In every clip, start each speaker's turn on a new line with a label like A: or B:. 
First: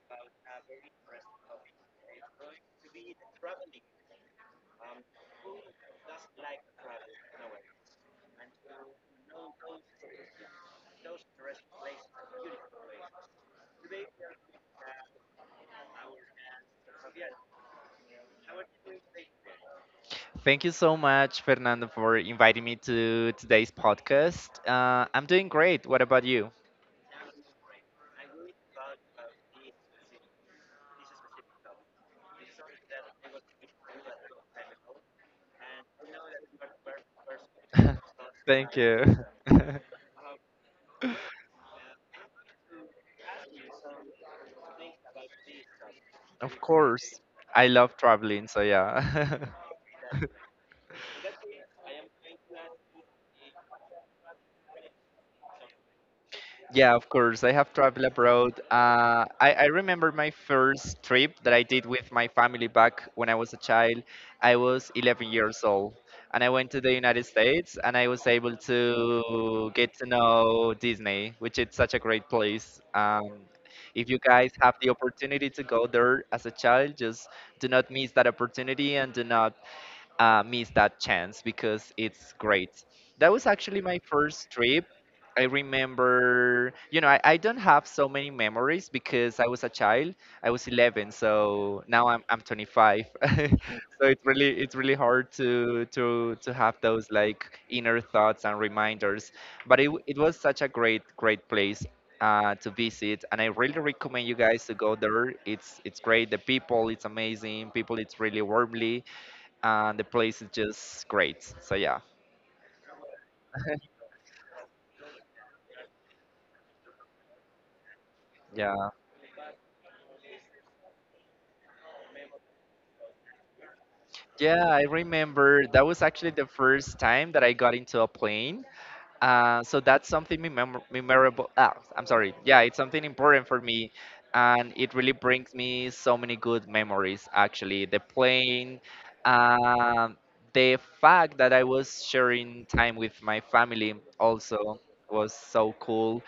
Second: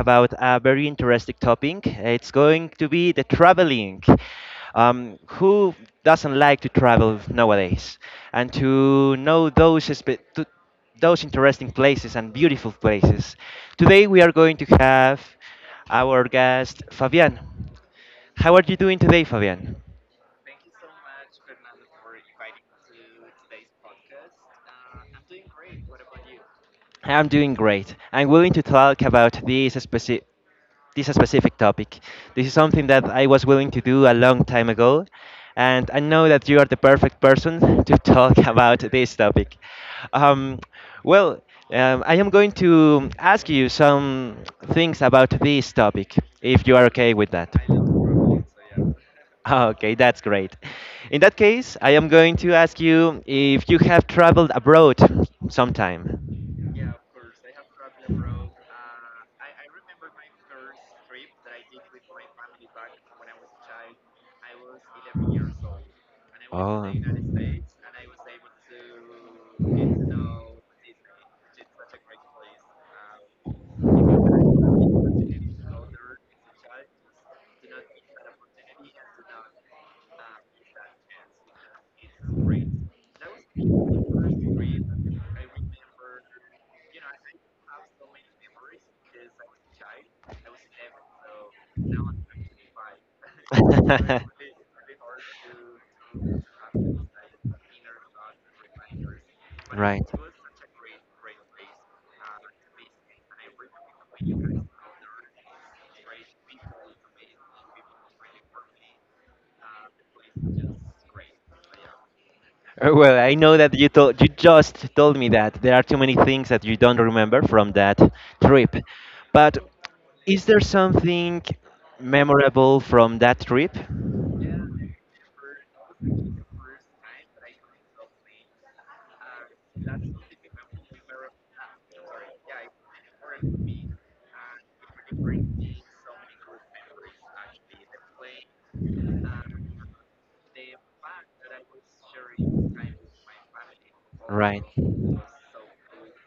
A: about a very interesting topic. It's going to be the traveling. Who doesn't like to travel nowadays? And to know those interesting places and beautiful places. Today we are going to have our guest Fabian. How are you doing today, Fabian?
B: Thank you so much, Fernando, for inviting me to today's podcast. I'm doing great. What about you?
A: I'm doing great. I'm willing to talk about this specific. This a specific topic. This is something that I was willing to do a long time ago, and I know that you are the perfect person to talk
B: Thank
A: about this
B: you.
A: topic. Um, well, I am going to ask you some things about this topic,
B: Of
A: if you are okay
B: course.
A: with that.
B: I love traveling, so yeah.
A: Okay, that's great. In that case, I am going to ask you if you have traveled abroad sometime.
B: Yeah, of course. I have traveled abroad. I remember my first trip that I did with my family back when I was a child. I was 11 years old and I went to the United States and I was able to get to know Disney, which is such a great place. If you guys have the opportunity to go there as a child, just do not miss that opportunity and do not miss that chance because it's great. That was actually my first trip. I remember, I don't have so many memories because I was a child. I was 11, so now I'm 25. So it's really it's really hard to to have those like inner thoughts and reminders. But
A: Right.
B: it was such a great place to visit, and I really recommend you guys to go there. It's great. The people, it's amazing. People, it's really warmly and the place is just great. So yeah,
A: Well, I know that you just told me that there are too many things that you don't remember from that trip.
B: yeah,
A: But is there something memorable from that trip?
B: yeah. I remember that was actually the first time that I got into a plane. So that's something memorable. Ah, I'm sorry. Yeah, it's something important for me, and it really brings me so many good memories. Actually, the plane, um, the fact that I was sharing time with my family
A: Right.
B: also was so cool,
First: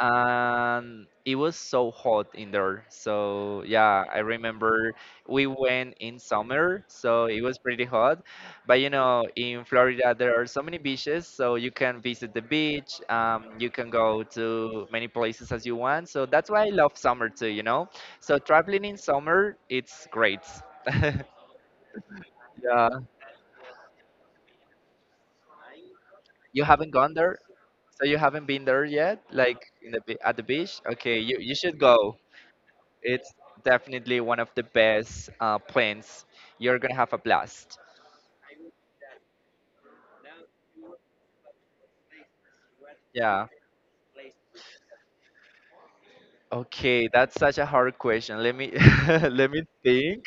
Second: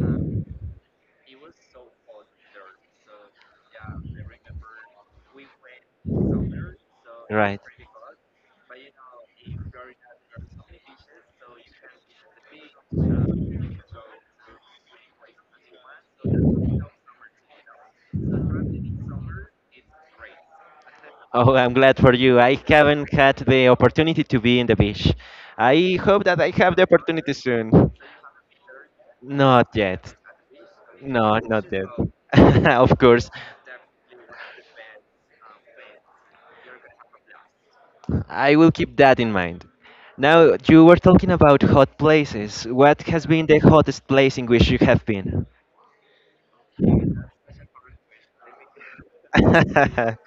B: and it was so hot in there. So yeah, I remember we went in summer, so it was
A: Right.
B: pretty hot, but you know, in Florida, there are so many beaches, so you can visit the beach. You can go to many places as you want. So that's why I love summer too, you know? So traveling in summer, it's great.
A: Oh, I'm glad for you. I
B: Yeah.
A: haven't had the opportunity to be in the beach. I hope that I
B: You
A: have the
B: haven't gone
A: opportunity
B: there?
A: soon.
B: So you haven't been there yet? Like
A: Not
B: in the
A: yet.
B: at the beach? Okay,
A: No,
B: you
A: not
B: should
A: yet.
B: go.
A: Of course.
B: It's definitely one of the best plans. You're gonna have a blast.
A: I will keep that in mind. Now, you were talking about hot places. What has
B: Yeah.
A: been the hottest place in which you have been?
B: Okay, that's such a hard question. Let me let me think.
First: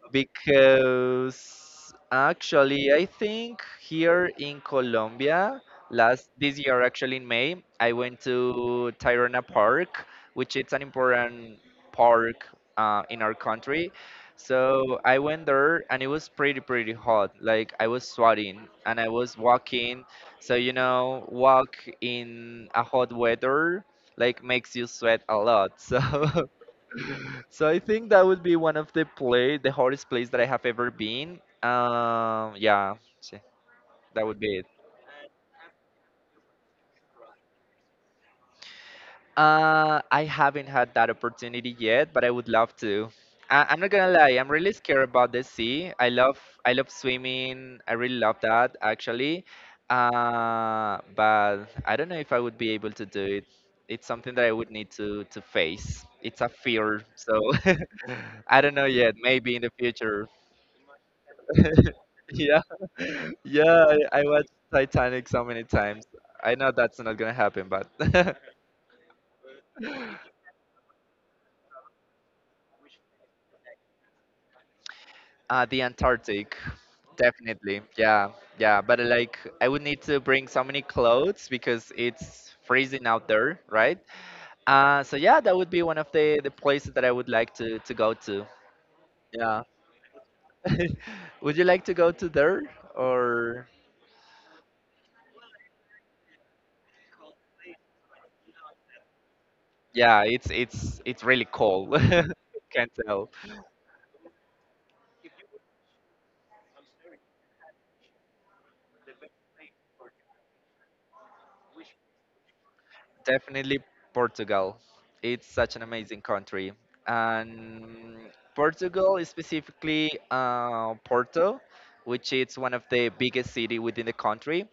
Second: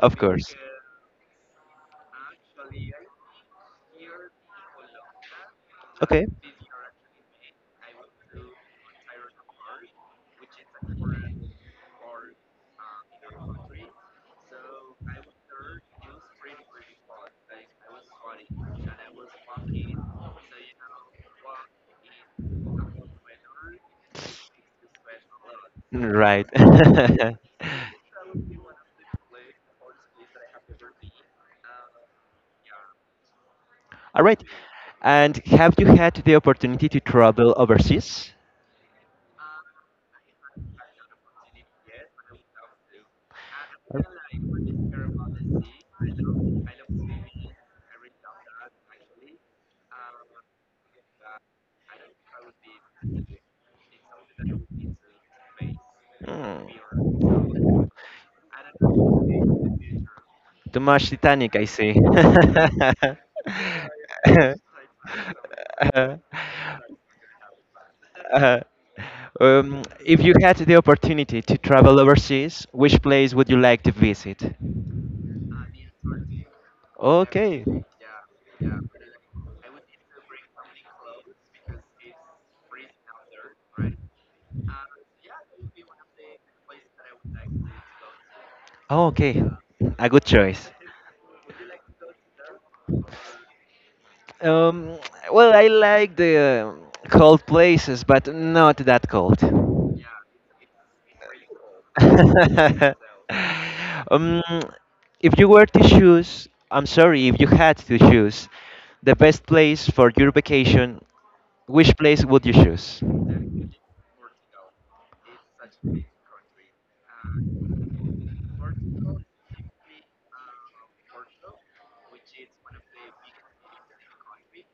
A: Of course.
B: Because actually I think here in Colombia
A: Okay.
B: last this year, actually in May, I went to Tirana Park, which is an important park in our country. So I went there and it was pretty hot, like I was sweating and I was walking, so you know, walk in a hot weather like makes you sweat a lot, so
A: Right.
B: so I think that would be one of the hardest place that I have ever been. Yeah, so
A: All
B: that would
A: right.
B: be it.
A: And have you had the opportunity to travel overseas?
B: I haven't had that opportunity yet, but I would love to. I'm not
A: Or-
B: gonna lie, I'm really scared about the sea. I love swimming. I really love that actually. But I don't know if I would be able to do it. It's something that I would need to face. It's a
A: Hmm.
B: fear, so I don't know yet. Maybe in the future.
A: Too much Titanic, I see.
B: Yeah. Yeah, I watched Titanic so many times. I know that's not gonna happen, but
A: If you had the opportunity to travel overseas, which place would you like to visit?
B: the Antarctic,
A: Okay.
B: definitely. Yeah, yeah. But like, I would need to bring so many clothes because it's freezing out there, right? So yeah, that would be one of the places that I would like to go to.
A: Oh, okay.
B: Yeah.
A: A good choice.
B: Would you like to go to there or?
A: Um, well, I like the cold places, but not that cold.
B: Yeah, it's really cold. Can't tell.
A: If you were to choose, I'm sorry, if you had to choose the best place for your vacation, which place would you choose?
B: Definitely Portugal. It's such an amazing country. And Portugal is specifically Porto, which is one of the biggest city within the country.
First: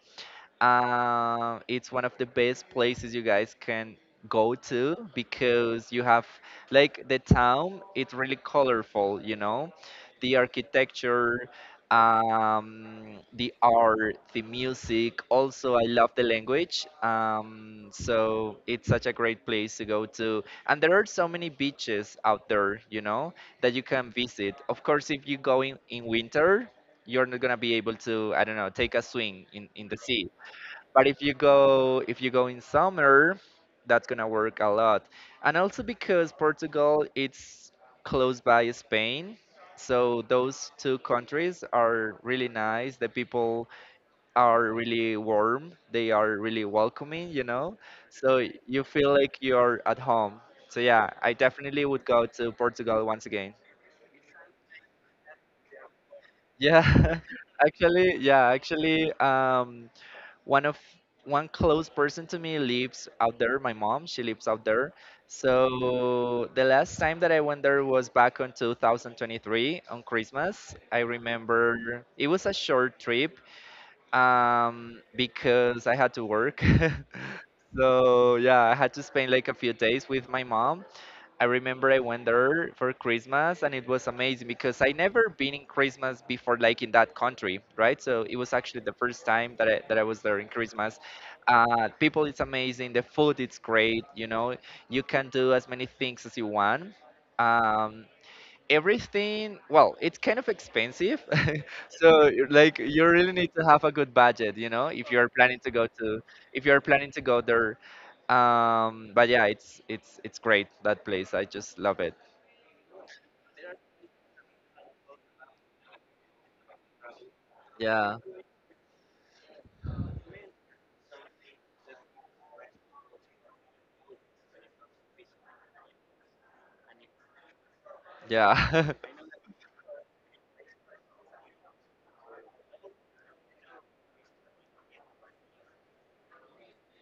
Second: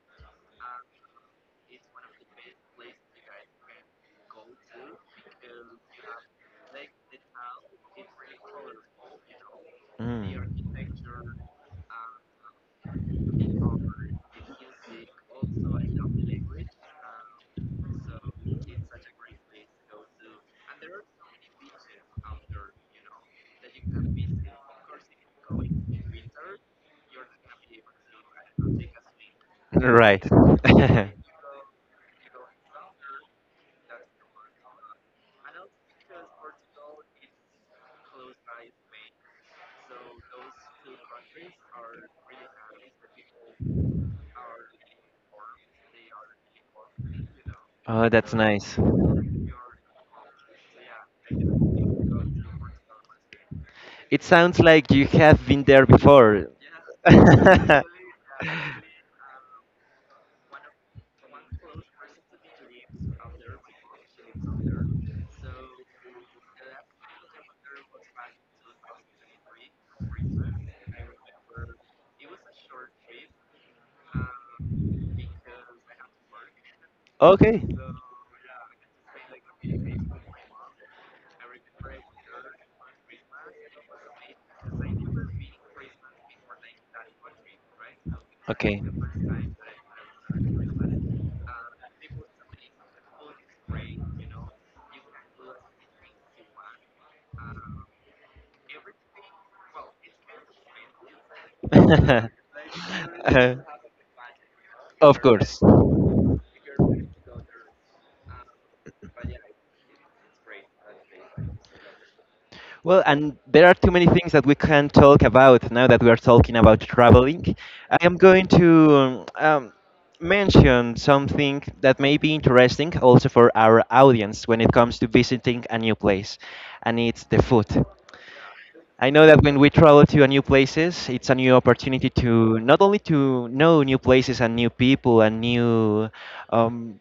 B: It's one of the best places you guys can go to because you have like the town. It's really colorful, you know, the architecture, the art, the music. Also, I love the language. So it's such a great place to go to, and there are so many beaches out there, you know, that you can visit. Of course, if you go in winter, you're not gonna be able to, I don't know, take a swing in the
A: Mm. Right.
B: sea, but if you go in summer, that's gonna work a lot. And also because Portugal it's close by Spain. So those two countries are really nice. The people are really warm. They are really welcoming, you know.
A: Oh, that's
B: So
A: nice.
B: you feel like you're at home. So yeah, I definitely would go to Portugal once again.
A: It sounds like you have been there before.
B: Yeah, actually, yeah, actually, one of one close person to me lives out there, my mom, she lives out there. So the last time that I went there was back on 2023 on Christmas. I remember it was a short trip, because I had to work.
A: Okay.
B: So yeah, I had to spend like a few days with my mom. I remember I went there for Christmas and it was amazing because I never been in Christmas before, like in that country, right? So it was actually
A: Okay.
B: the first time that I was there in Christmas. People it's amazing, the food it's great, you know, you can do as many things as you want. Um, Everything, well, it's kind of expensive. So you're like, you really need
A: Uh,
B: to have a good budget, you know, if
A: of
B: you're planning
A: course.
B: to go to if you're planning to go there but yeah, it's great, that place, I just love it.
A: Well, and there are too many things that we can talk about now that we are talking about traveling. I
B: Yeah,
A: am going to mention something that may be interesting also for our audience when it comes to visiting a new place, and it's the food.
B: yeah.
A: I know that when we travel to a new places, it's a new opportunity to not only to know new places and new people and new um,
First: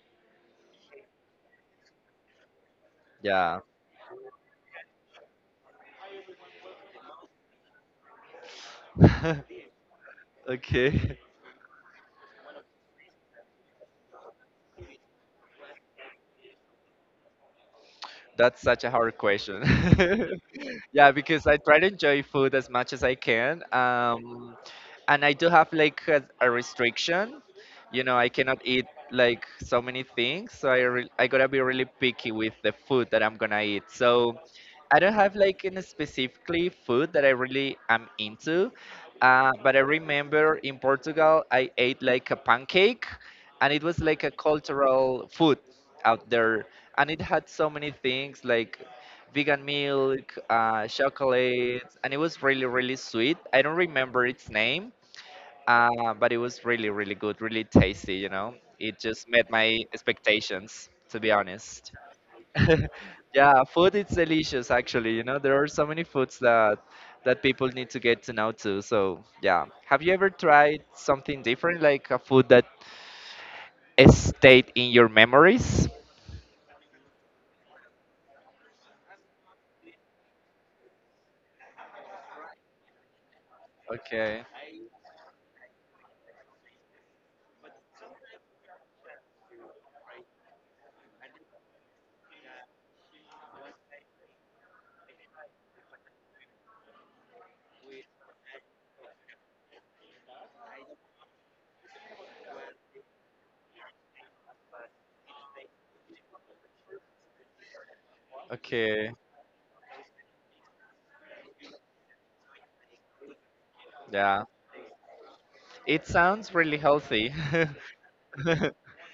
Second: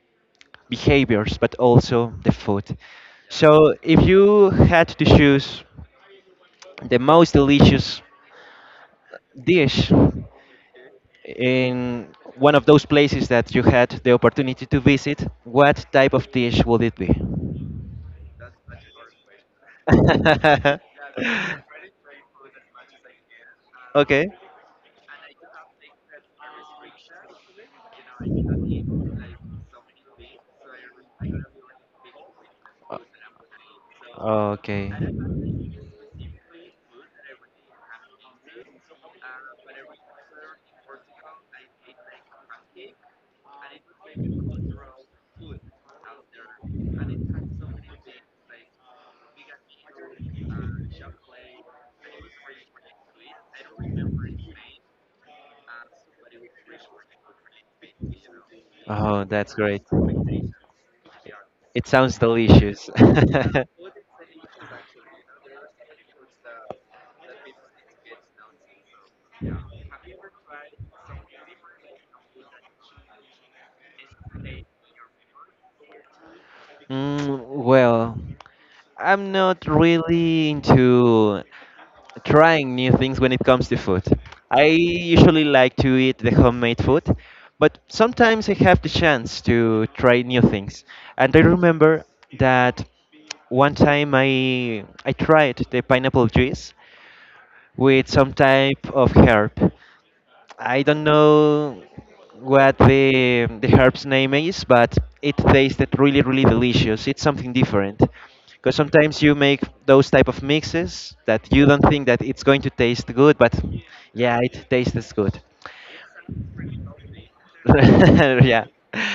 A: behaviors, but also the food.
B: Yeah.
A: So if you had to choose the most delicious dish
B: Okay.
A: in one of those places that you had the opportunity to visit, what type of dish would it be?
B: That's such a hard question. Yeah, because I try to enjoy food as much as I can.
A: Okay.
B: And I do have like a restriction. You know, I cannot eat like so many things, so I gotta be really picky with the food that I'm gonna eat. So
A: O- Okay.
B: I don't have like in specifically food that I really am into. But I remember in Portugal I ate like a pancake, and it was like a cultural food out there, and it had so many things like vegan milk, chocolates, and it was really sweet. I don't remember its name, but it was really good, really tasty, you know. It
A: Oh,
B: just met
A: that's
B: my
A: great.
B: expectations, to be
A: It
B: honest.
A: sounds delicious.
B: Yeah, food is delicious actually, you know, there are so many foods that people need to get to know too. So yeah, have you ever tried something different, like a food that stayed in your memories?
A: Mm, well, I'm not really into trying new things when it comes to food.
B: Okay.
A: I usually like to eat the homemade food, but sometimes I have the chance to try new things. And I remember that one time I tried the pineapple juice with some type of herb. I don't know what the herb's name is, but it tasted really, really delicious. It's something different. Because
B: Okay.
A: sometimes you make those type of mixes that you don't think that it's going to taste good, but yeah,
B: Yeah.
A: it tastes good.
B: It sounds really healthy.
A: yeah.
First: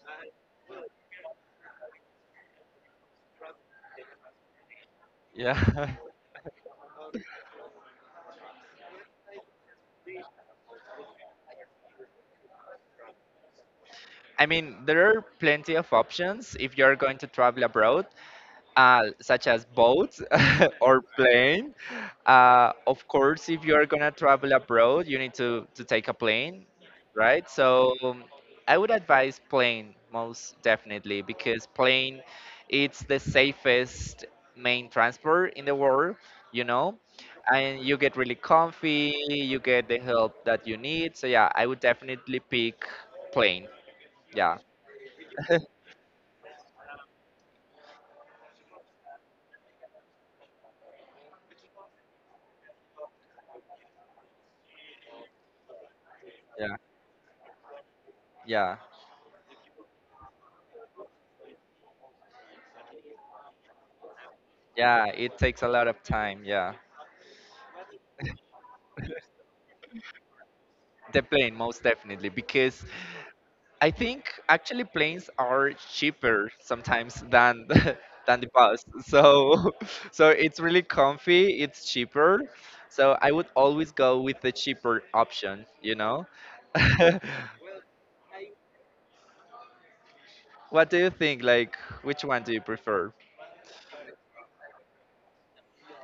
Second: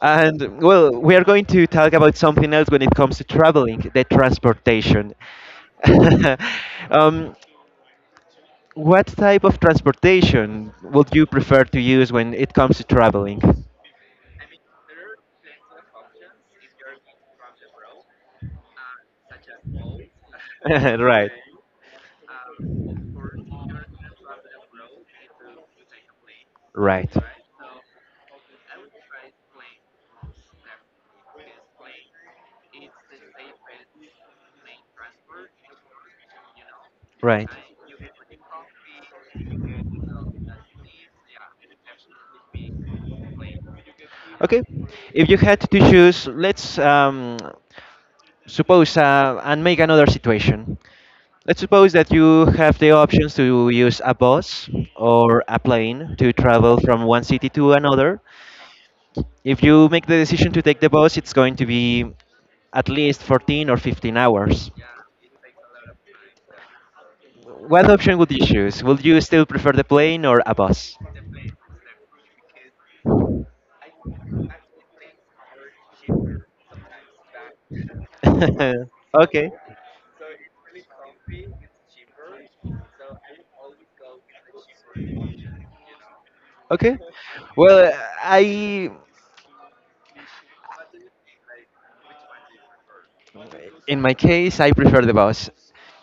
A: And well, we are going to talk about something else when it comes to traveling, the transportation.
B: Yeah.
A: um, what type of transportation would you prefer to use when it comes to traveling?
B: I mean, there are plenty of options if you're going to travel abroad, such as boats or
A: right.
B: plane. Of course, if you are gonna travel abroad, you need to take a plane,
A: Right.
B: right? So I would advise plane most definitely because plane it's the safest main transport in the world, you know,
A: Right.
B: and you get really comfy, you get the help that you need. So yeah, I would definitely pick plane. Yeah,
A: Okay. If you had to choose, let's suppose and make another situation. Let's suppose that you have the options to use a bus or a plane to
B: yeah,
A: travel from one city to another.
B: yeah,
A: If you make the decision to take the bus, it's going to be at least 14 or 15 hours.
B: yeah. It takes a lot of time. Yeah.
A: What option would you choose? Would you still prefer the plane or a bus?
B: The plane, most definitely, because I think actually planes are cheaper sometimes than than the bus.
A: okay.
B: So, so it's really comfy. It's cheaper. So I would always go with the cheaper option. You know,
A: Okay. Well, I,
B: what do you think? Like, which one do you prefer?
A: in my case, I prefer the bus.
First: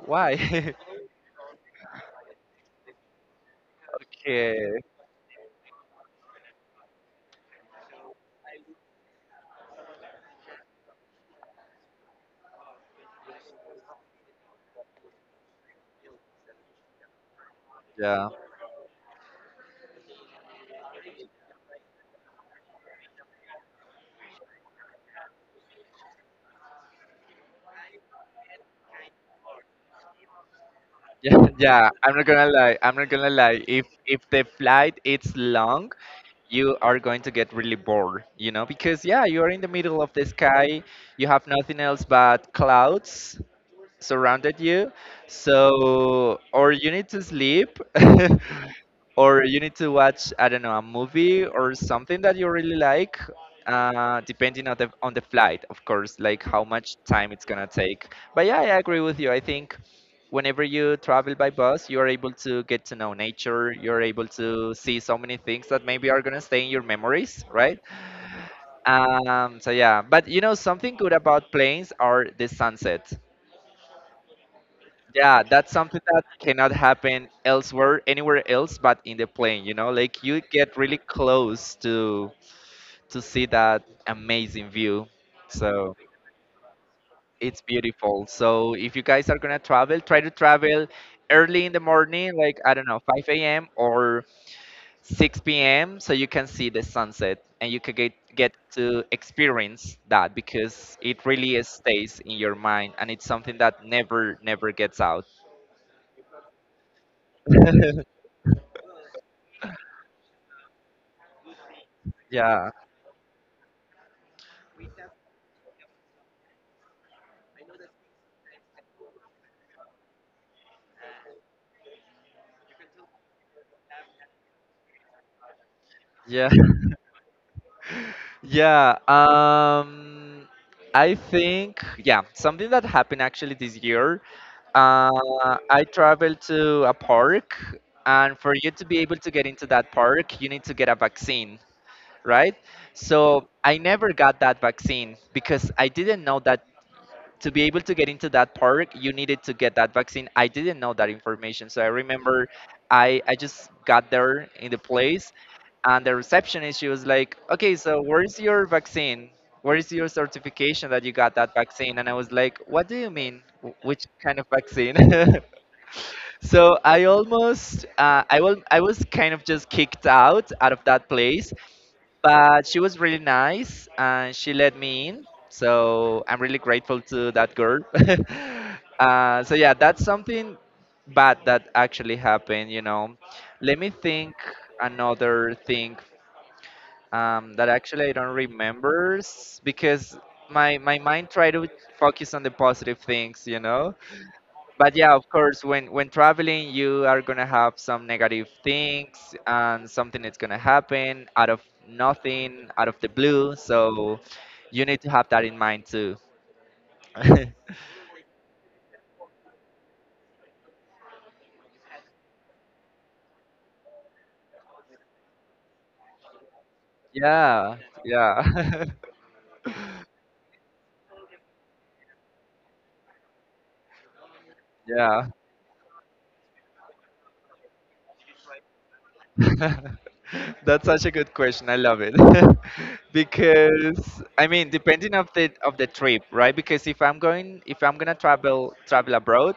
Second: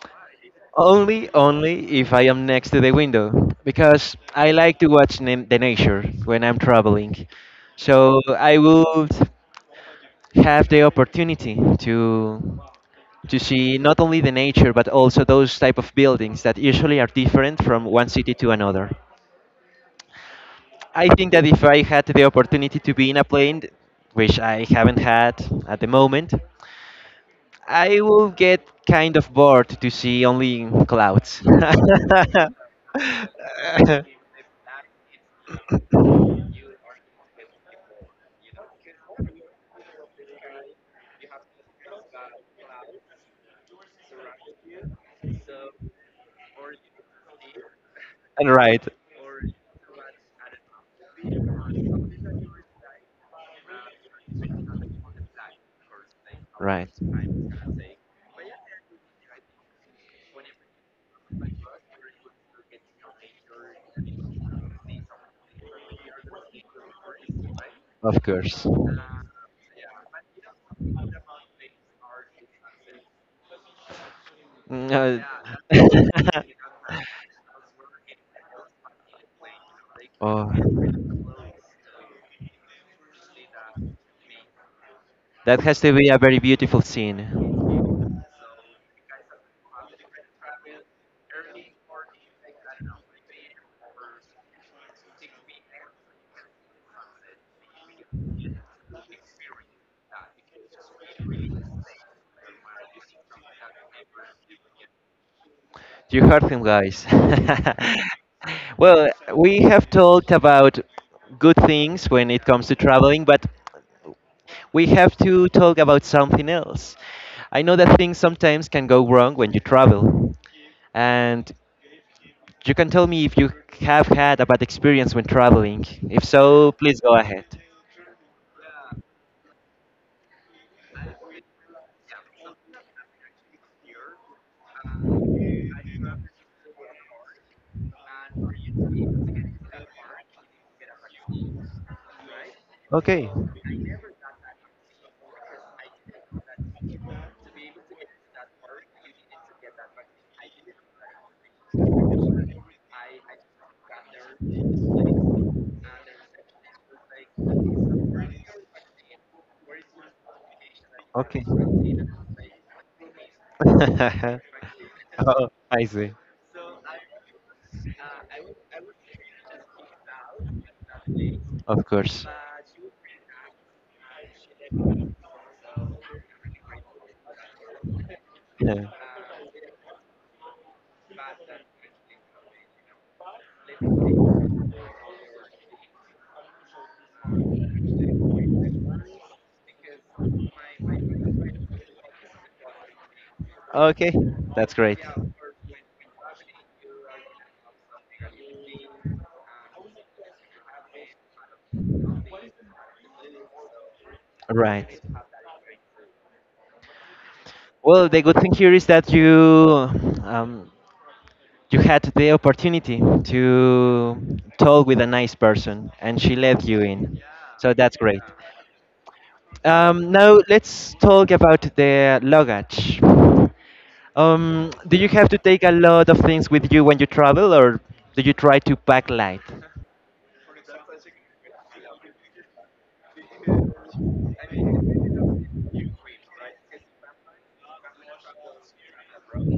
B: Why?
A: Only, only if I am next to the window, because I like
B: Okay.
A: to watch the nature when I'm traveling. So I would. Have the opportunity to see not only the nature but also those type of buildings that usually are different from one
B: Yeah.
A: city to another. I think that if I had the opportunity to be in a plane, which I haven't had at the moment, I will get kind of bored to see only clouds.
B: Yeah, yeah. I'm not gonna lie. I'm not gonna lie. If the flight it's long, you are going to get really bored, you know, because yeah, you are in the middle of the sky, you have nothing else but clouds, surrounded you. So, or you need to sleep,
A: And right.
B: or you need to watch, I don't know, a movie or something that you really like, depending on the flight, of course, like how
A: Right.
B: much time it's gonna take. But yeah, I agree with you. I think whenever you travel by bus, you are able to get to know nature. You're able to see so many things that maybe are gonna stay in your memories, right?
A: Of course.
B: So yeah, but you know something good about planes are the sunsets.
A: Mm,
B: Yeah, that's something that cannot happen elsewhere, anywhere else, but in the plane. You know, like you
A: oh,
B: get really close to see that amazing view.
A: that has to
B: So
A: be a very beautiful
B: it's
A: scene.
B: beautiful. So if you guys are gonna travel, try to travel early in the morning, like I don't know, 5 a.m. or 6 p.m. So you can see the sunset and you can get to experience that because it really stays in your mind and it's something that never gets out.
A: You heard him, guys. well, we have talked about good things when it
B: Yeah.
A: comes to traveling, but we have to talk about something else. I know that things sometimes can go wrong when you travel, and You can tell me if you have had a bad experience when traveling. If
B: Yeah.
A: so, please go ahead.
B: Yeah. I think, yeah, something that happened actually this year. I traveled to a park, and for you to be able to get into that park, you need to get a vaccine, right?
A: Okay.
B: So I never got that vaccine because I didn't know that to be able to get into that park, you needed to get that vaccine. I didn't know that information. So I remember I just got there in the place, and the receptionist, she was like, okay, so where's your vaccine? Where is your certification that you got
A: Okay.
B: that vaccine? And I was like, what do you mean? Which kind of vaccine?
A: oh, I see.
B: So I almost, I was kind of just kicked out out of that place,
A: Of course.
B: but she was really nice and she let me in, so I'm really grateful to that girl.
A: Yeah.
B: So yeah, that's something bad that actually happened. Let me think. Another thing, that actually I don't because my mind try to focus on the positive things, you know.
A: Okay, that's
B: But
A: great.
B: yeah, of course, when traveling, you are gonna have some negative things, and something is gonna happen out of nothing, out of the blue. So you need
A: Right.
B: to have that in mind too.
A: Well, the good thing here is that um, you had the opportunity to talk with a nice person, and she let you in. So
B: Yeah.
A: that's great.
B: Yeah.
A: Now let's talk about the luggage. Do you
B: Yeah.
A: have to take a lot of things with you when you travel, or do you try to pack light?
B: That's such a good question, I love it. Because I mean, depending of the trip, right? Because if I'm going if I'm gonna travel abroad,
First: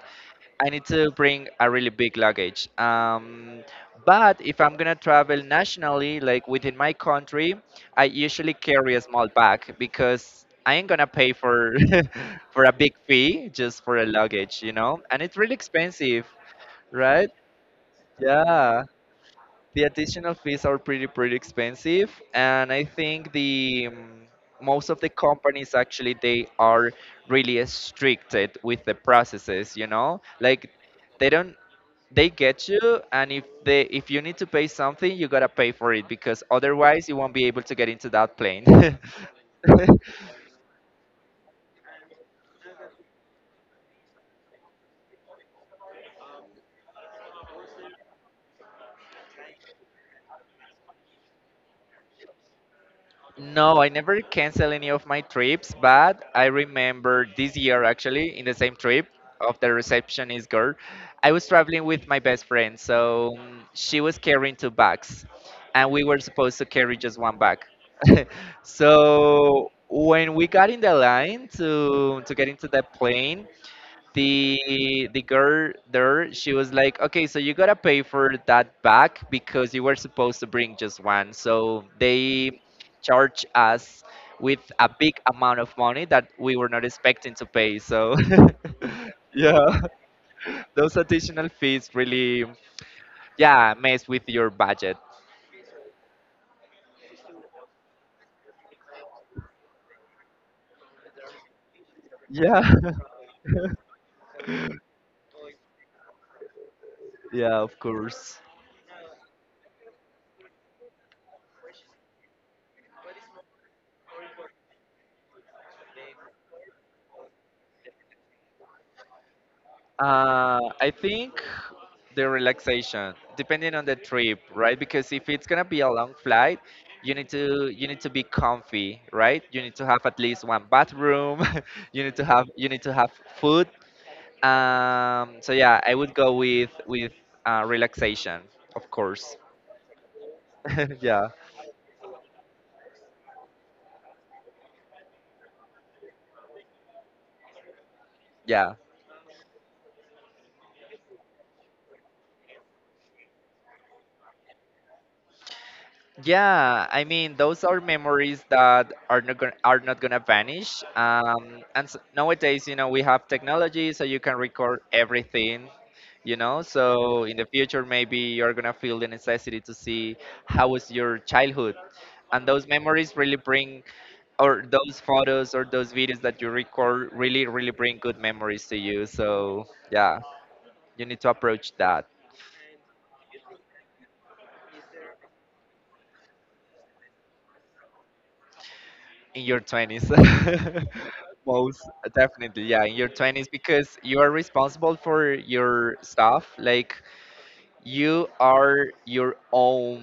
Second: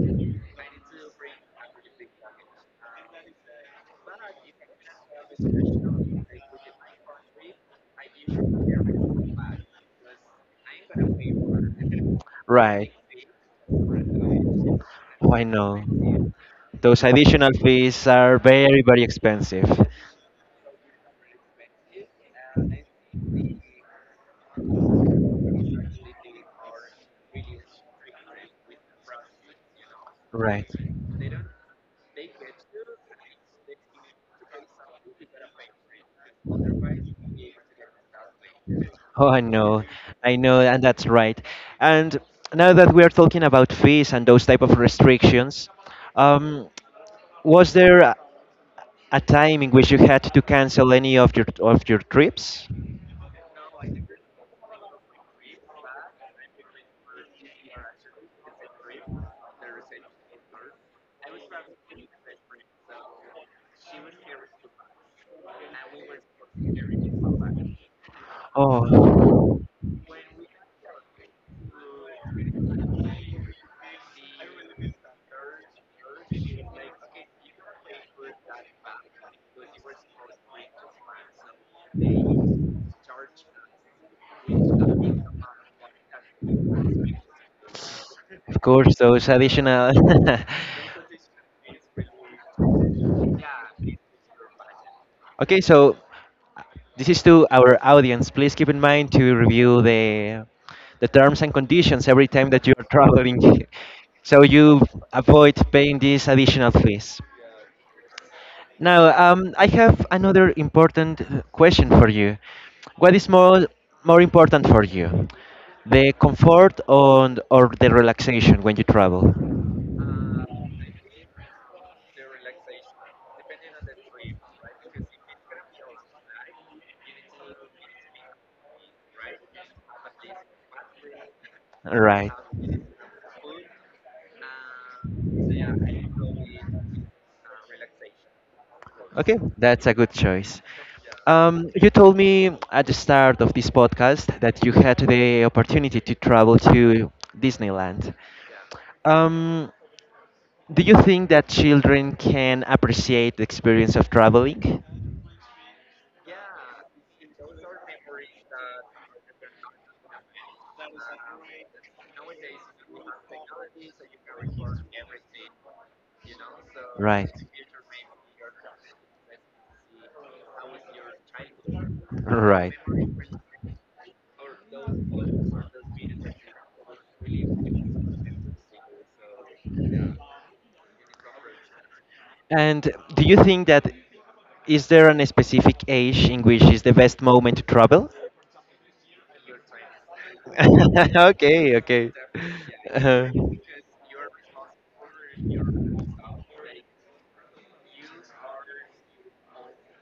B: I need to bring a really big luggage. But if I'm gonna travel nationally, like within my country, I usually carry a small bag, because I ain't gonna pay for for a
A: Right.
B: big fee just for a luggage, you know. And
A: Oh,
B: it's
A: I
B: really
A: know.
B: expensive,
A: Those
B: right?
A: additional fees are
B: Yeah,
A: very, very expensive.
B: the additional fees are pretty expensive, and I think the most of the companies actually, they are really restricted with the processes, you know,
A: Right.
B: like they don't they get you, and if they if you need to pay something, you gotta pay for it, because otherwise you won't be able to get into that plane.
A: Oh, I know, and that's right. And now that we are talking about fees and those type of restrictions, um, was there a time in which you had to cancel any of your trips?
B: No, I never cancel any of my trips, but I remember this year, actually, in the same trip of the receptionist girl, I was traveling with my best friend, so she was carrying two bags, and we were supposed to carry just one bag.
A: Oh,
B: So when we got in the line to get into the plane, the girl there, she was like, okay, so you gotta pay for that back because you were supposed to bring just one, so they charge us with a big amount of money that we were not expecting to pay. So
A: of course, those
B: yeah,
A: additional.
B: those additional fees really, yeah, mess with your budget.
A: Okay, so this is to our audience. Please keep in mind to review the terms and conditions every time
B: Yeah.
A: that you're traveling, so you avoid paying these additional fees.
B: Yeah, of course.
A: Now, I have another important question for you. What is more important for you, the comfort and or the relaxation when you travel?
B: I think the relaxation, depending on the trip, right? Because if it's gonna be a long flight, you need to be comfy, right? You need to have at least one bathroom.
A: Right.
B: You need to have food. So yeah, I would go with relaxation, of course.
A: Okay, that's a good choice.
B: Yeah,
A: You told me at the start of this podcast that you had the opportunity to travel to Disneyland.
B: yeah.
A: Um, do you think that children can appreciate the experience of traveling?
B: Yeah, I mean, those are memories that are not gonna vanish. And s Nowadays, you know, we have technology, so you can record everything. You know, so
A: Right.
B: in the future, maybe you're gonna feel the necessity to see how was your childhood, and those
A: Right.
B: memories really or those photos or those videos that you record, really bring good memories to you. So yeah, you need to approach that.
A: And do you think that is there an specific age in which is the best moment to travel?
B: In your twenties.
A: okay,
B: Most
A: okay.
B: definitely, yeah, in your
A: Uh,
B: twenties, because you are responsible for your stuff, like you are your own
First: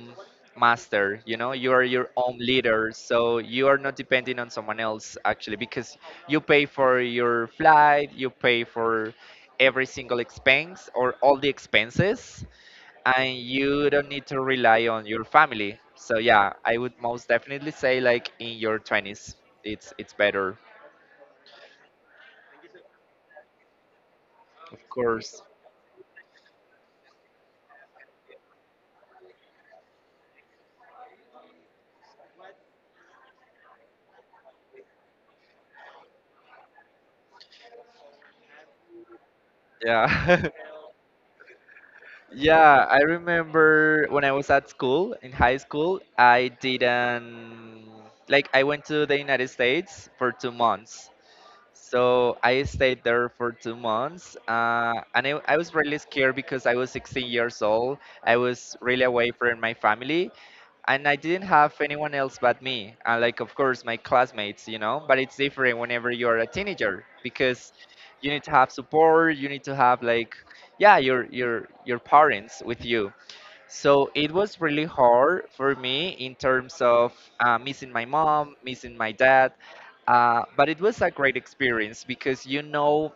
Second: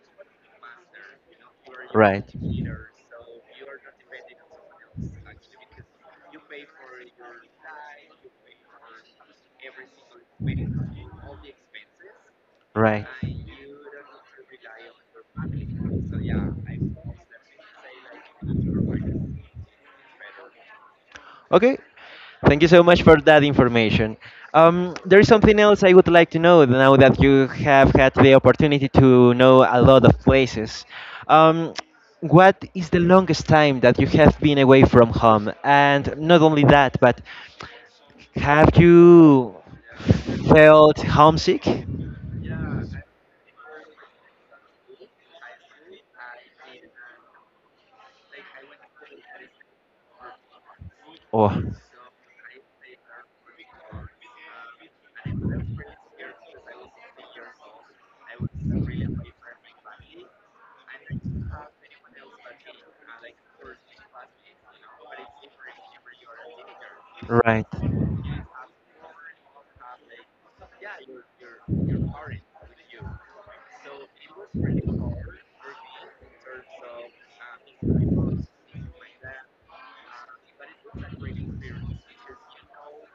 B: master, you know, you are your
A: right.
B: own leader, so you are not depending on someone else, actually, because you pay for your flight, you pay for every single expense, or all the expenses,
A: Right.
B: and you don't need to rely on your family. So yeah, I would most definitely say, like, in your twenties, it's better.
A: Okay. Thank you so much for that information.
B: Of
A: There is
B: course.
A: something else I would like to know now that you have had the opportunity to know a lot of places. Um, what is the longest time that you have been away from home? And not only that, but have you
B: Yeah.
A: felt homesick?
B: Yeah, I remember when I was at school, in high school, I didn't, like, I went to the United States for two months.
A: Oh,
B: So I stayed there for 2 months, and I was really scared because I was 16 years old. I was really away from my family, and I didn't have anyone else but me. And like, of course, my classmates, you know. But it's different whenever you're a teenager,
A: right.
B: because you need to have support. You need to have, like, yeah, your your parents with you. So it was really hard for me in terms of missing my mom, missing my dad. But it was a great experience, because you know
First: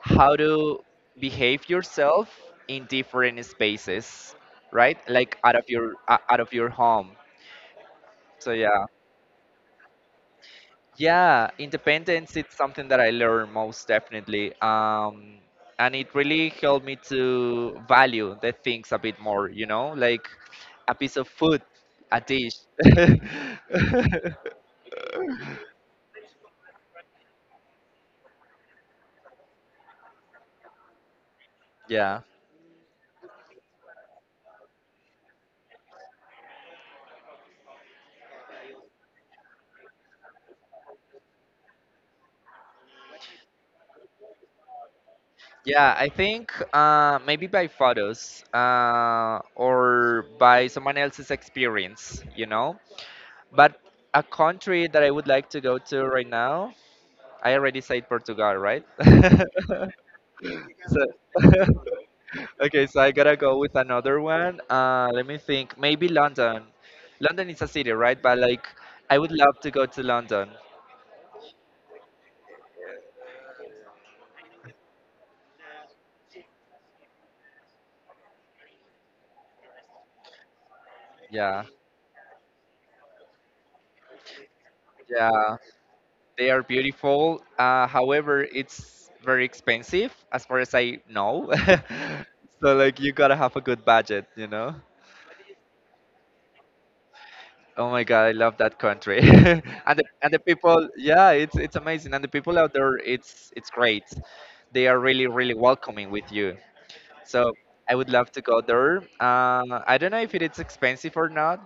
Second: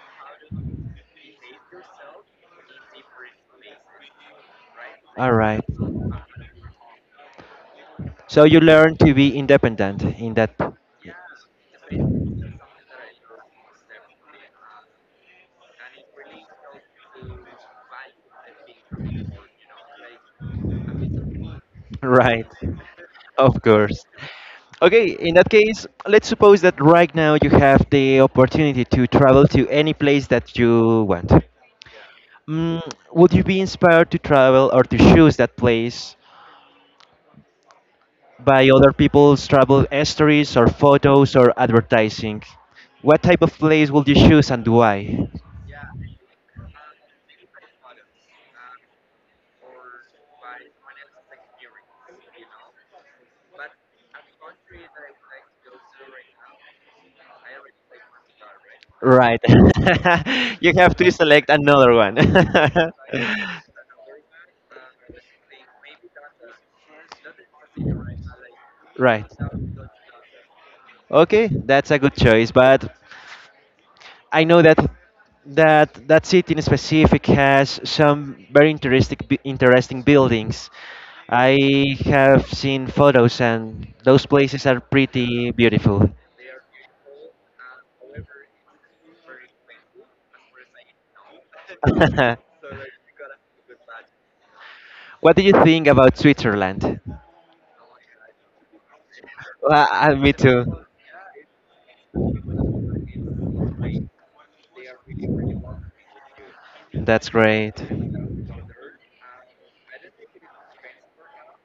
B: how to behave yourself in different spaces, right?
A: All
B: Like
A: right.
B: out of your home.
A: So
B: So
A: you
B: yeah.
A: learn to be independent in that.
B: Yeah, independence, it's something that I learned, most definitely. And it really helped me to value the things a bit more, you know, like a piece of food, a
A: Right.
B: dish.
A: Of course. Okay, in that case, let's suppose that right now you have the opportunity to travel to any place that you want.
B: Yeah.
A: Mm, would you be inspired to travel or to choose that place by other people's travel stories or photos or advertising. What type of place would you choose and why?
B: Yeah, I think maybe by photos, or by someone else's experience, you know. But a country that I would like to go to right now, I already said Portugal, right?
A: Right. you have
B: So,
A: to select another one.
B: okay, so I gotta go with another one. Let me think. Maybe London. London is a city, right? But like, I
A: right.
B: would love to go to London.
A: Okay, that's a good choice, but I know that that that city in specific has some very interesting buildings.
B: Yeah,
A: I have seen photos, and those places are pretty
B: yeah,
A: beautiful.
B: they are beautiful. However, it's very expensive, as far as I know. So like, you gotta have a good budget, you know.
A: what do you think about Switzerland?
B: Oh my God, I love that country.
A: Well,
B: And the, and
A: me
B: the
A: too.
B: people, yeah, it's amazing. And the people out there, it's great. They are really really welcoming with you.
A: That's
B: So
A: great.
B: I would love to go there. I don't know if it is expensive or not.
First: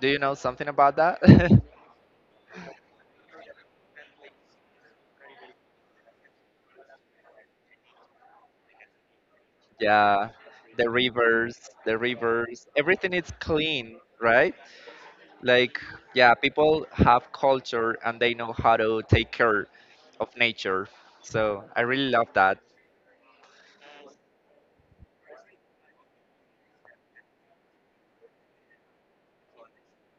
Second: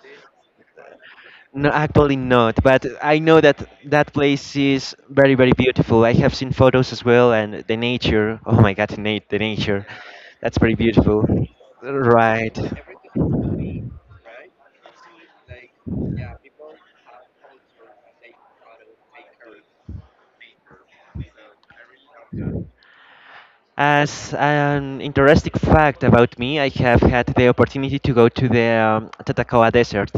B: Do you know something about that?
A: No, actually not. But I know that that place is very, very beautiful. I have seen photos as well, and the nature. Oh my God, Nate, the nature.
B: Yeah,
A: That's very
B: the
A: beautiful.
B: rivers, the rivers, everything is clean, right? Like, yeah, people have culture, and they know how to take care of nature. So I really love that.
A: Right. As an interesting fact about me, I have had the opportunity to go to the Tatacoa Desert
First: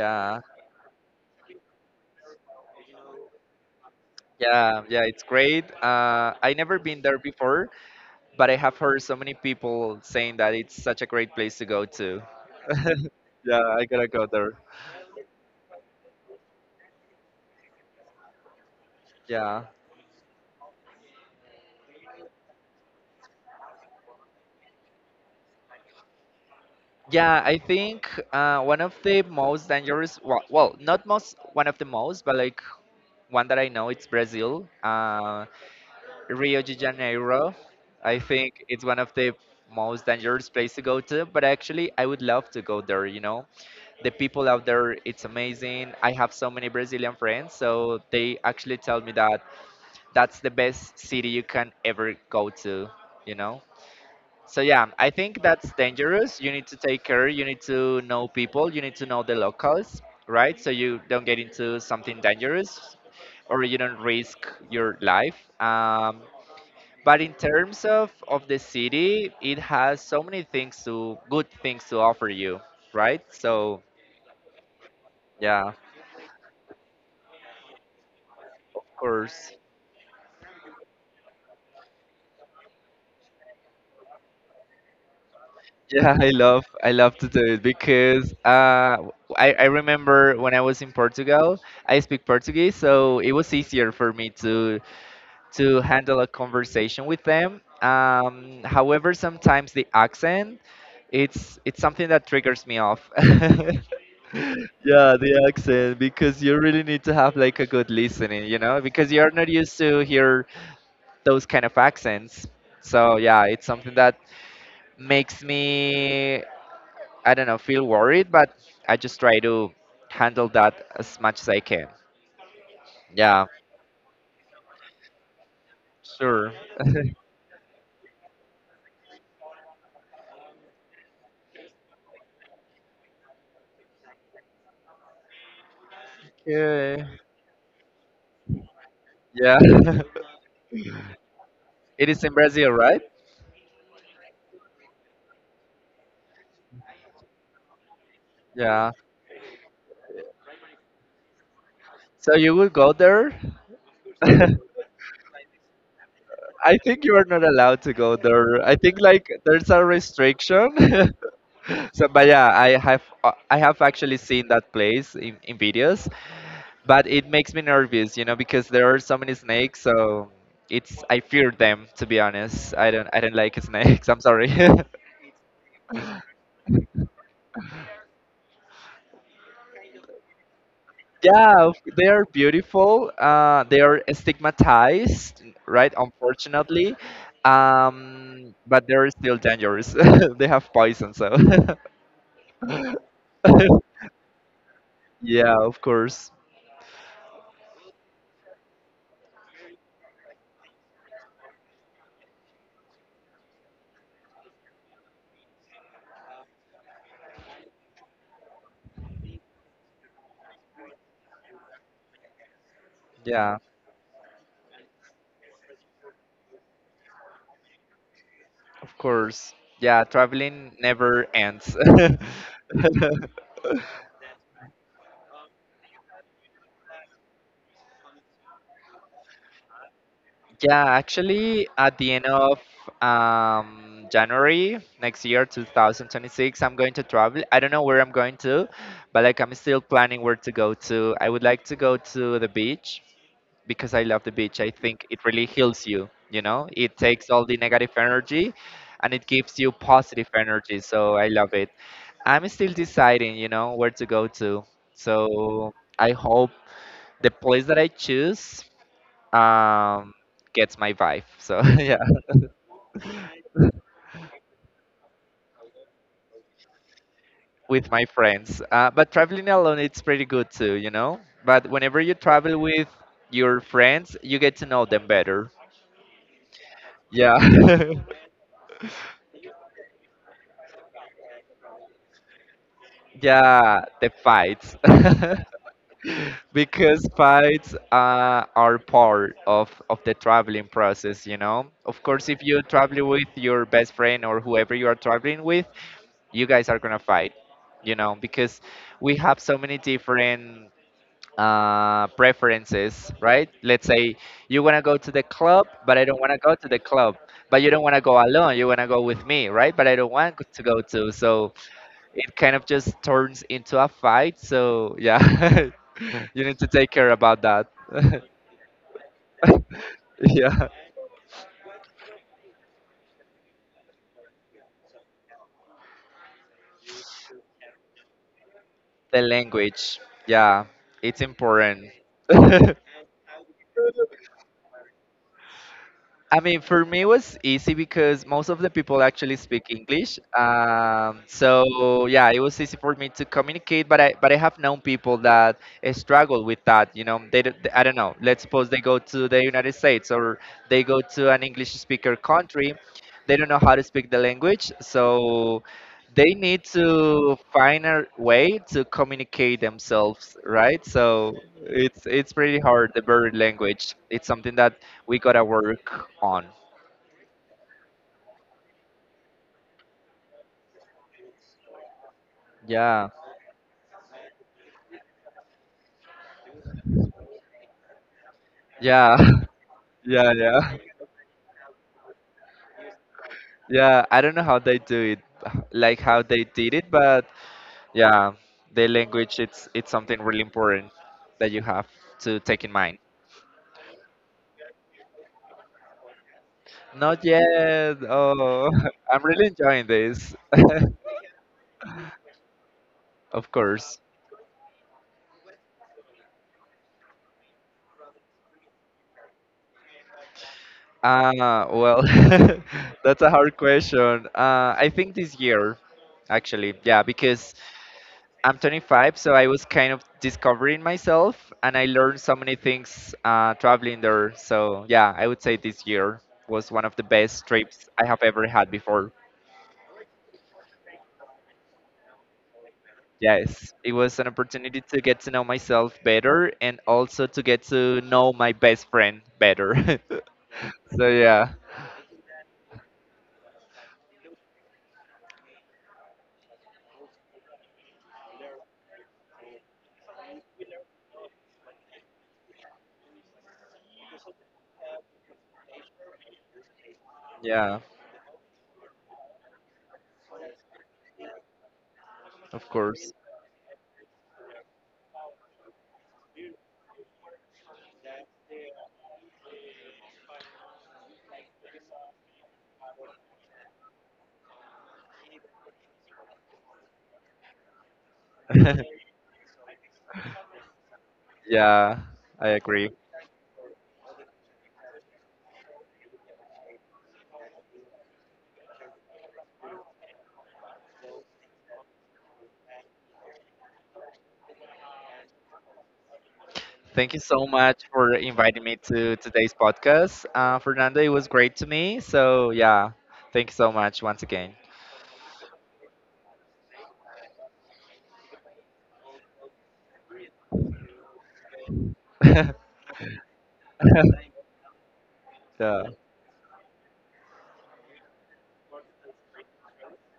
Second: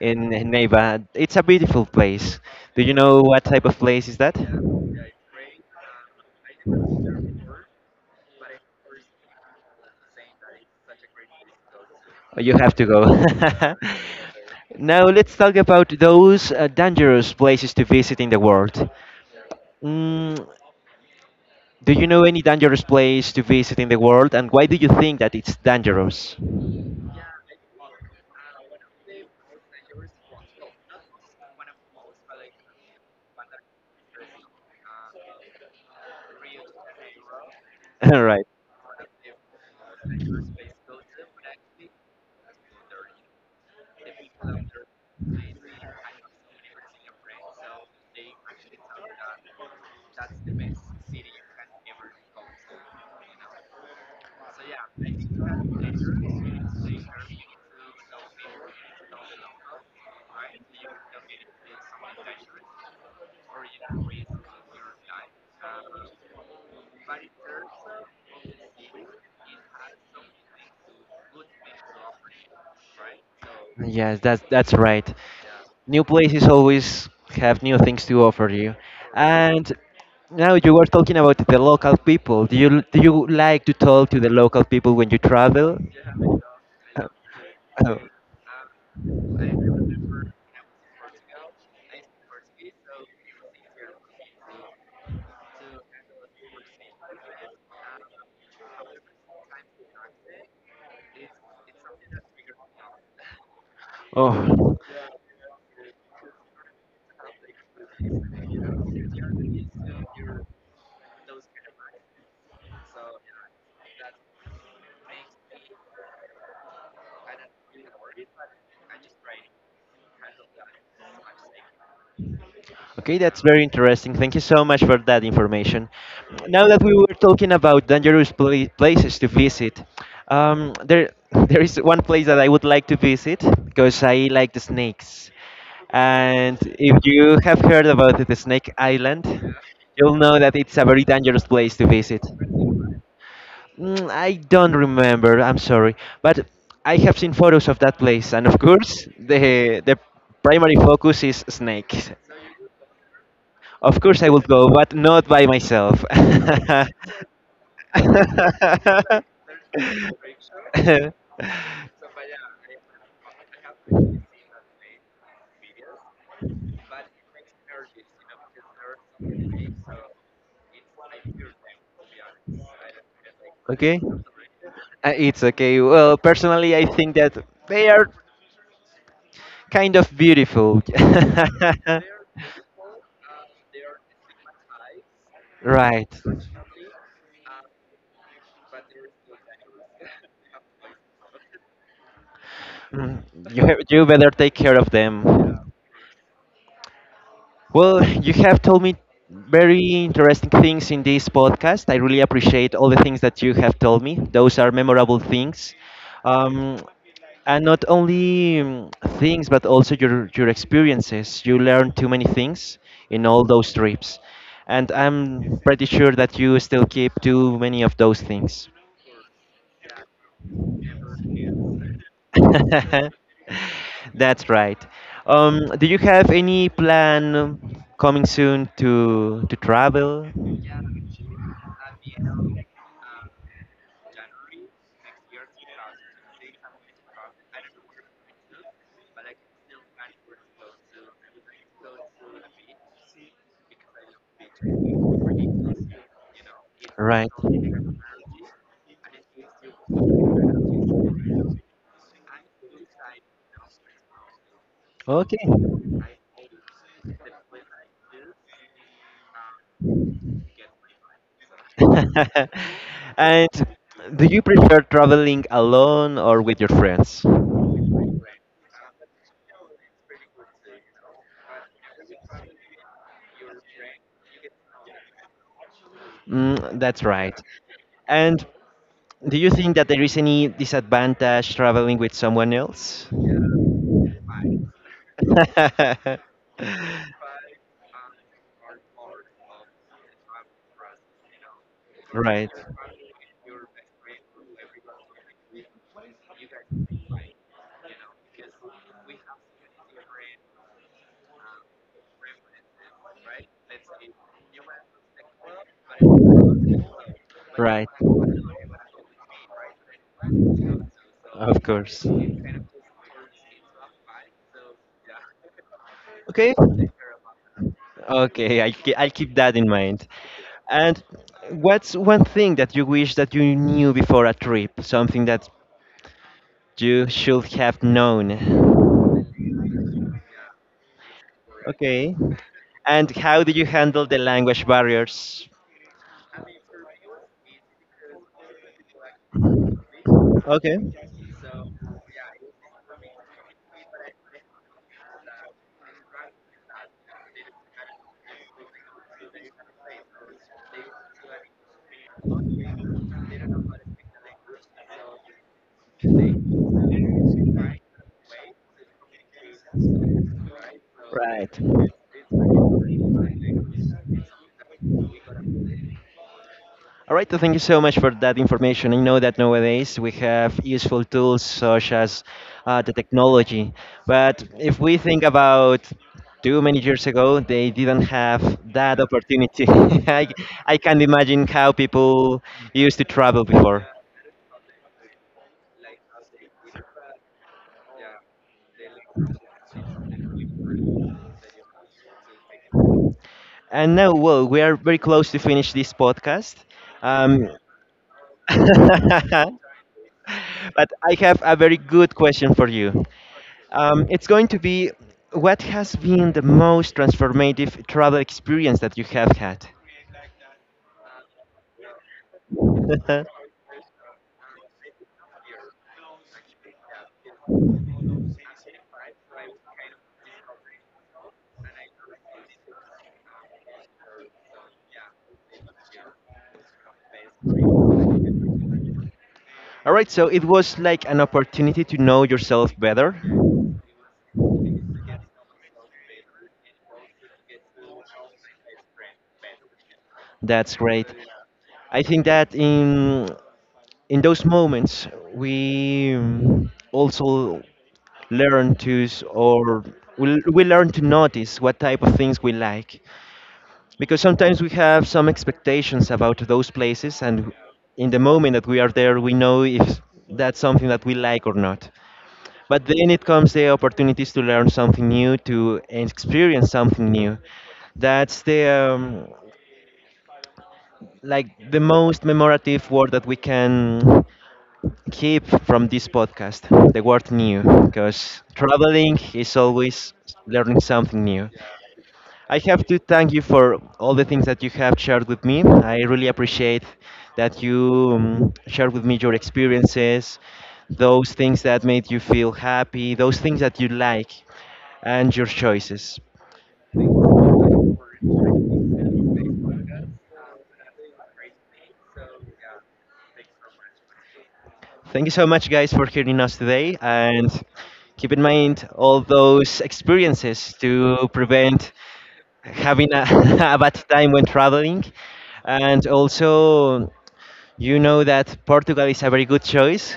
A: in Neiva. It's a beautiful place. Do you know what type of place is that?
B: yeah, yeah, it's great. I never been there before, but I have heard so many people saying that it's such a great place to go to.
A: You have to go.
B: Yeah, I gotta go there.
A: now let's talk about those dangerous places to visit in the world.
B: Yeah.
A: Mm, do you know any dangerous place to visit in the world, and why do you think that it's dangerous?
B: Yeah, I think one of the most dangerous, not most, one of the most, but like one that I know, it's Brazil. Rio de Janeiro, I
A: All right.
B: think it's one of the most dangerous place to go to, but actually I would love to go there, you know. The people out there, it's amazing. I have so many Brazilian friends, so they actually tell me that that's the best city you can ever go to, you know. So yeah, I think that's dangerous. You need to take care. You need to know people. You need to know the locals, right? So you don't get into something dangerous, or you don't risk your life. But in terms of the city, it has so many things to good things to offer you, right? So
A: Yes, that's right.
B: yeah,
A: New places always have new things to offer you.
B: of course.
A: And now you were talking about the local people. Do you like to talk to the local people when you travel?
B: Yeah, I love to do it,
A: Uh,
B: because I remember when I was in Portugal, I speak Portuguese, so it was easier for me to handle a conversation with them. However, sometimes the accent, it's something that triggers me off.
A: Oh. oh.
B: Yeah, the accent, because you really need to have, like, a good listening, you know, because you're not used to hear those kind of accents. So yeah, it's something that makes me, I don't know, feel worried, but I just try to handle that as much as I can.
A: Okay, that's
B: Yeah,
A: very interesting. Thank you so much for that information.
B: sure.
A: Now that we were talking about places to visit, there there is one place that I would like to visit because I like the snakes. And if
B: Okay.
A: you have heard about the Snake Island,
B: Yeah.
A: you'll know that it's a very dangerous place to
B: It is
A: visit.
B: in Brazil, right?
A: Mm, I don't remember. I'm sorry, but I have seen photos of that place, and of
B: Yeah.
A: course, the primary focus is snakes.
B: So you would go there?
A: Of course, I would
B: I
A: go, but not by myself.
B: think you are not allowed to go there. I think like there's a restriction. So, but yeah, I have actually seen that place in videos, but it makes me nervous, you know, because there are so many snakes. So it's, I fear them, to be honest. I don't like
A: okay.
B: snakes. I'm sorry.
A: It's okay. Well, personally, I think that they are kind of beautiful.
B: Yeah, they are beautiful. They are stigmatized, right?
A: right.
B: Unfortunately, but they're still dangerous. They have poison, so
A: Mm, You, you better take care of them.
B: yeah, of course.
A: Well, you have told me very interesting things in this podcast. I really appreciate all the things that you have told me. Those are memorable things. Um, and not only things, but also your experiences. You learned too many things in all
B: Yeah,
A: those trips. And I'm pretty sure that you still keep too many of those things.
B: of course. Yeah, traveling never ends.
A: That's right. Do you have any plan coming soon to travel?
B: Yeah, actually, at the end of January next year, 2026, I'm going to travel. I don't know where I'm going to, but like, I'm still planning where to go to. I would like to go to the beach because I love the beach. I think it really heals you, you know? It
A: Right.
B: takes all the negative energy, and it gives you positive energy. So I love it. I'm still deciding, you know, where to go to.
A: Okay.
B: So I hope the place that I choose um, gets my vibe. So yeah,
A: And do you prefer traveling alone or with your friends?
B: with my friends. But traveling alone, it's pretty good too, you know. But whenever you travel with your friends, you get to know them better.
A: Mm, that's
B: Yeah,
A: right. And do you think that there is any disadvantage traveling with someone else?
B: yeah, the fights. Because fights are part of the traveling process, you know. Of course, if
A: Right.
B: you travel with your best friend or whoever you are traveling with, you guys are gonna fight, you know, because we have so many different preferences, right? Let's say you want to go to the club, but I don't want to go to the club. But you don't
A: Right.
B: want to go alone. You want to go with me, right? But I don't want to go to. So
A: Of course.
B: it kind of just turns into a fight. So yeah, you
A: Okay.
B: need to take care about that.
A: Okay, I'll keep that in mind.
B: Yeah,
A: And what's one thing that you wish that you knew before a trip? Something that you should have
B: the
A: known?
B: language. Yeah, it's important.
A: Okay. And how did you handle the language barriers?
B: I mean, for me, it was easy because most of the people actually speak English.
A: Okay.
B: So yeah, it was easy for me to communicate. But I have known people that struggle with that. You know, they, do I don't know. Let's suppose they go to the United States, or they go to an English speaker country. They don't know how to speak the language, so they need to find a way to communicate themselves, right? So
A: Right.
B: it's pretty hard. The bird language. It's something that we gotta work on.
A: All right, so thank you so much for that information. I know that nowadays we have useful tools such as the
B: Yeah,
A: technology, but if we think about too many years ago, they didn't have that
B: yeah,
A: opportunity.
B: yeah,
A: I
B: yeah,
A: can't imagine how people used to travel before.
B: yeah. I don't know how they do it, like how they did it, but yeah, the language, it's something really important that you have to take in mind.
A: And now, well, we are very close to finish this podcast.
B: Not
A: Um,
B: yet. Oh, I'm really enjoying this.
A: but I have a very good question for you.
B: Of course.
A: It's going to be what has been the most transformative travel experience that you have had?
B: Uh, well, that's a hard question. I think this year, actually, yeah, because I'm 25, so I was kind of discovering myself, and I learned so many things traveling there. So yeah, I would say this year was one of the best trips I have ever had before.
A: All right, so it was like an opportunity to know yourself better.
B: Yes, it was an opportunity to get to know myself better, and also to get to know my best friend better.
A: That's great.
B: So yeah,
A: I think that in those moments we also learn to s- or we learn to notice what type of things we like because sometimes we have some expectations about those places and
B: yeah,
A: in the moment that we are there we know if that's something that we like or not
B: of
A: but then
B: course.
A: it comes the opportunities to learn something new to experience something new that's the like the most memorative word that we can keep from this podcast the word new because traveling is always learning something new
B: Yeah, I
A: I have
B: agree.
A: to thank you for all the things that you have shared with me. I really appreciate that you shared with me your experiences, those things that made you feel happy, those things that you like, and your choices.
B: Thank you so much for inviting me to today's podcast. Fernando, it was great to me. So, yeah, thank you so much once again.
A: Thank you so much, guys, for hearing us today. And keep in mind all those experiences to prevent
B: Yeah,
A: having a bad time when traveling.
B: bye
A: And also, you know that Portugal is a very good choice.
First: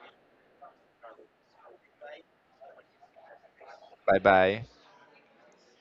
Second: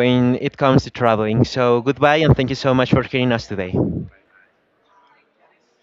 A: When it comes to traveling. So goodbye and thank you so much for hearing us today.
B: bye.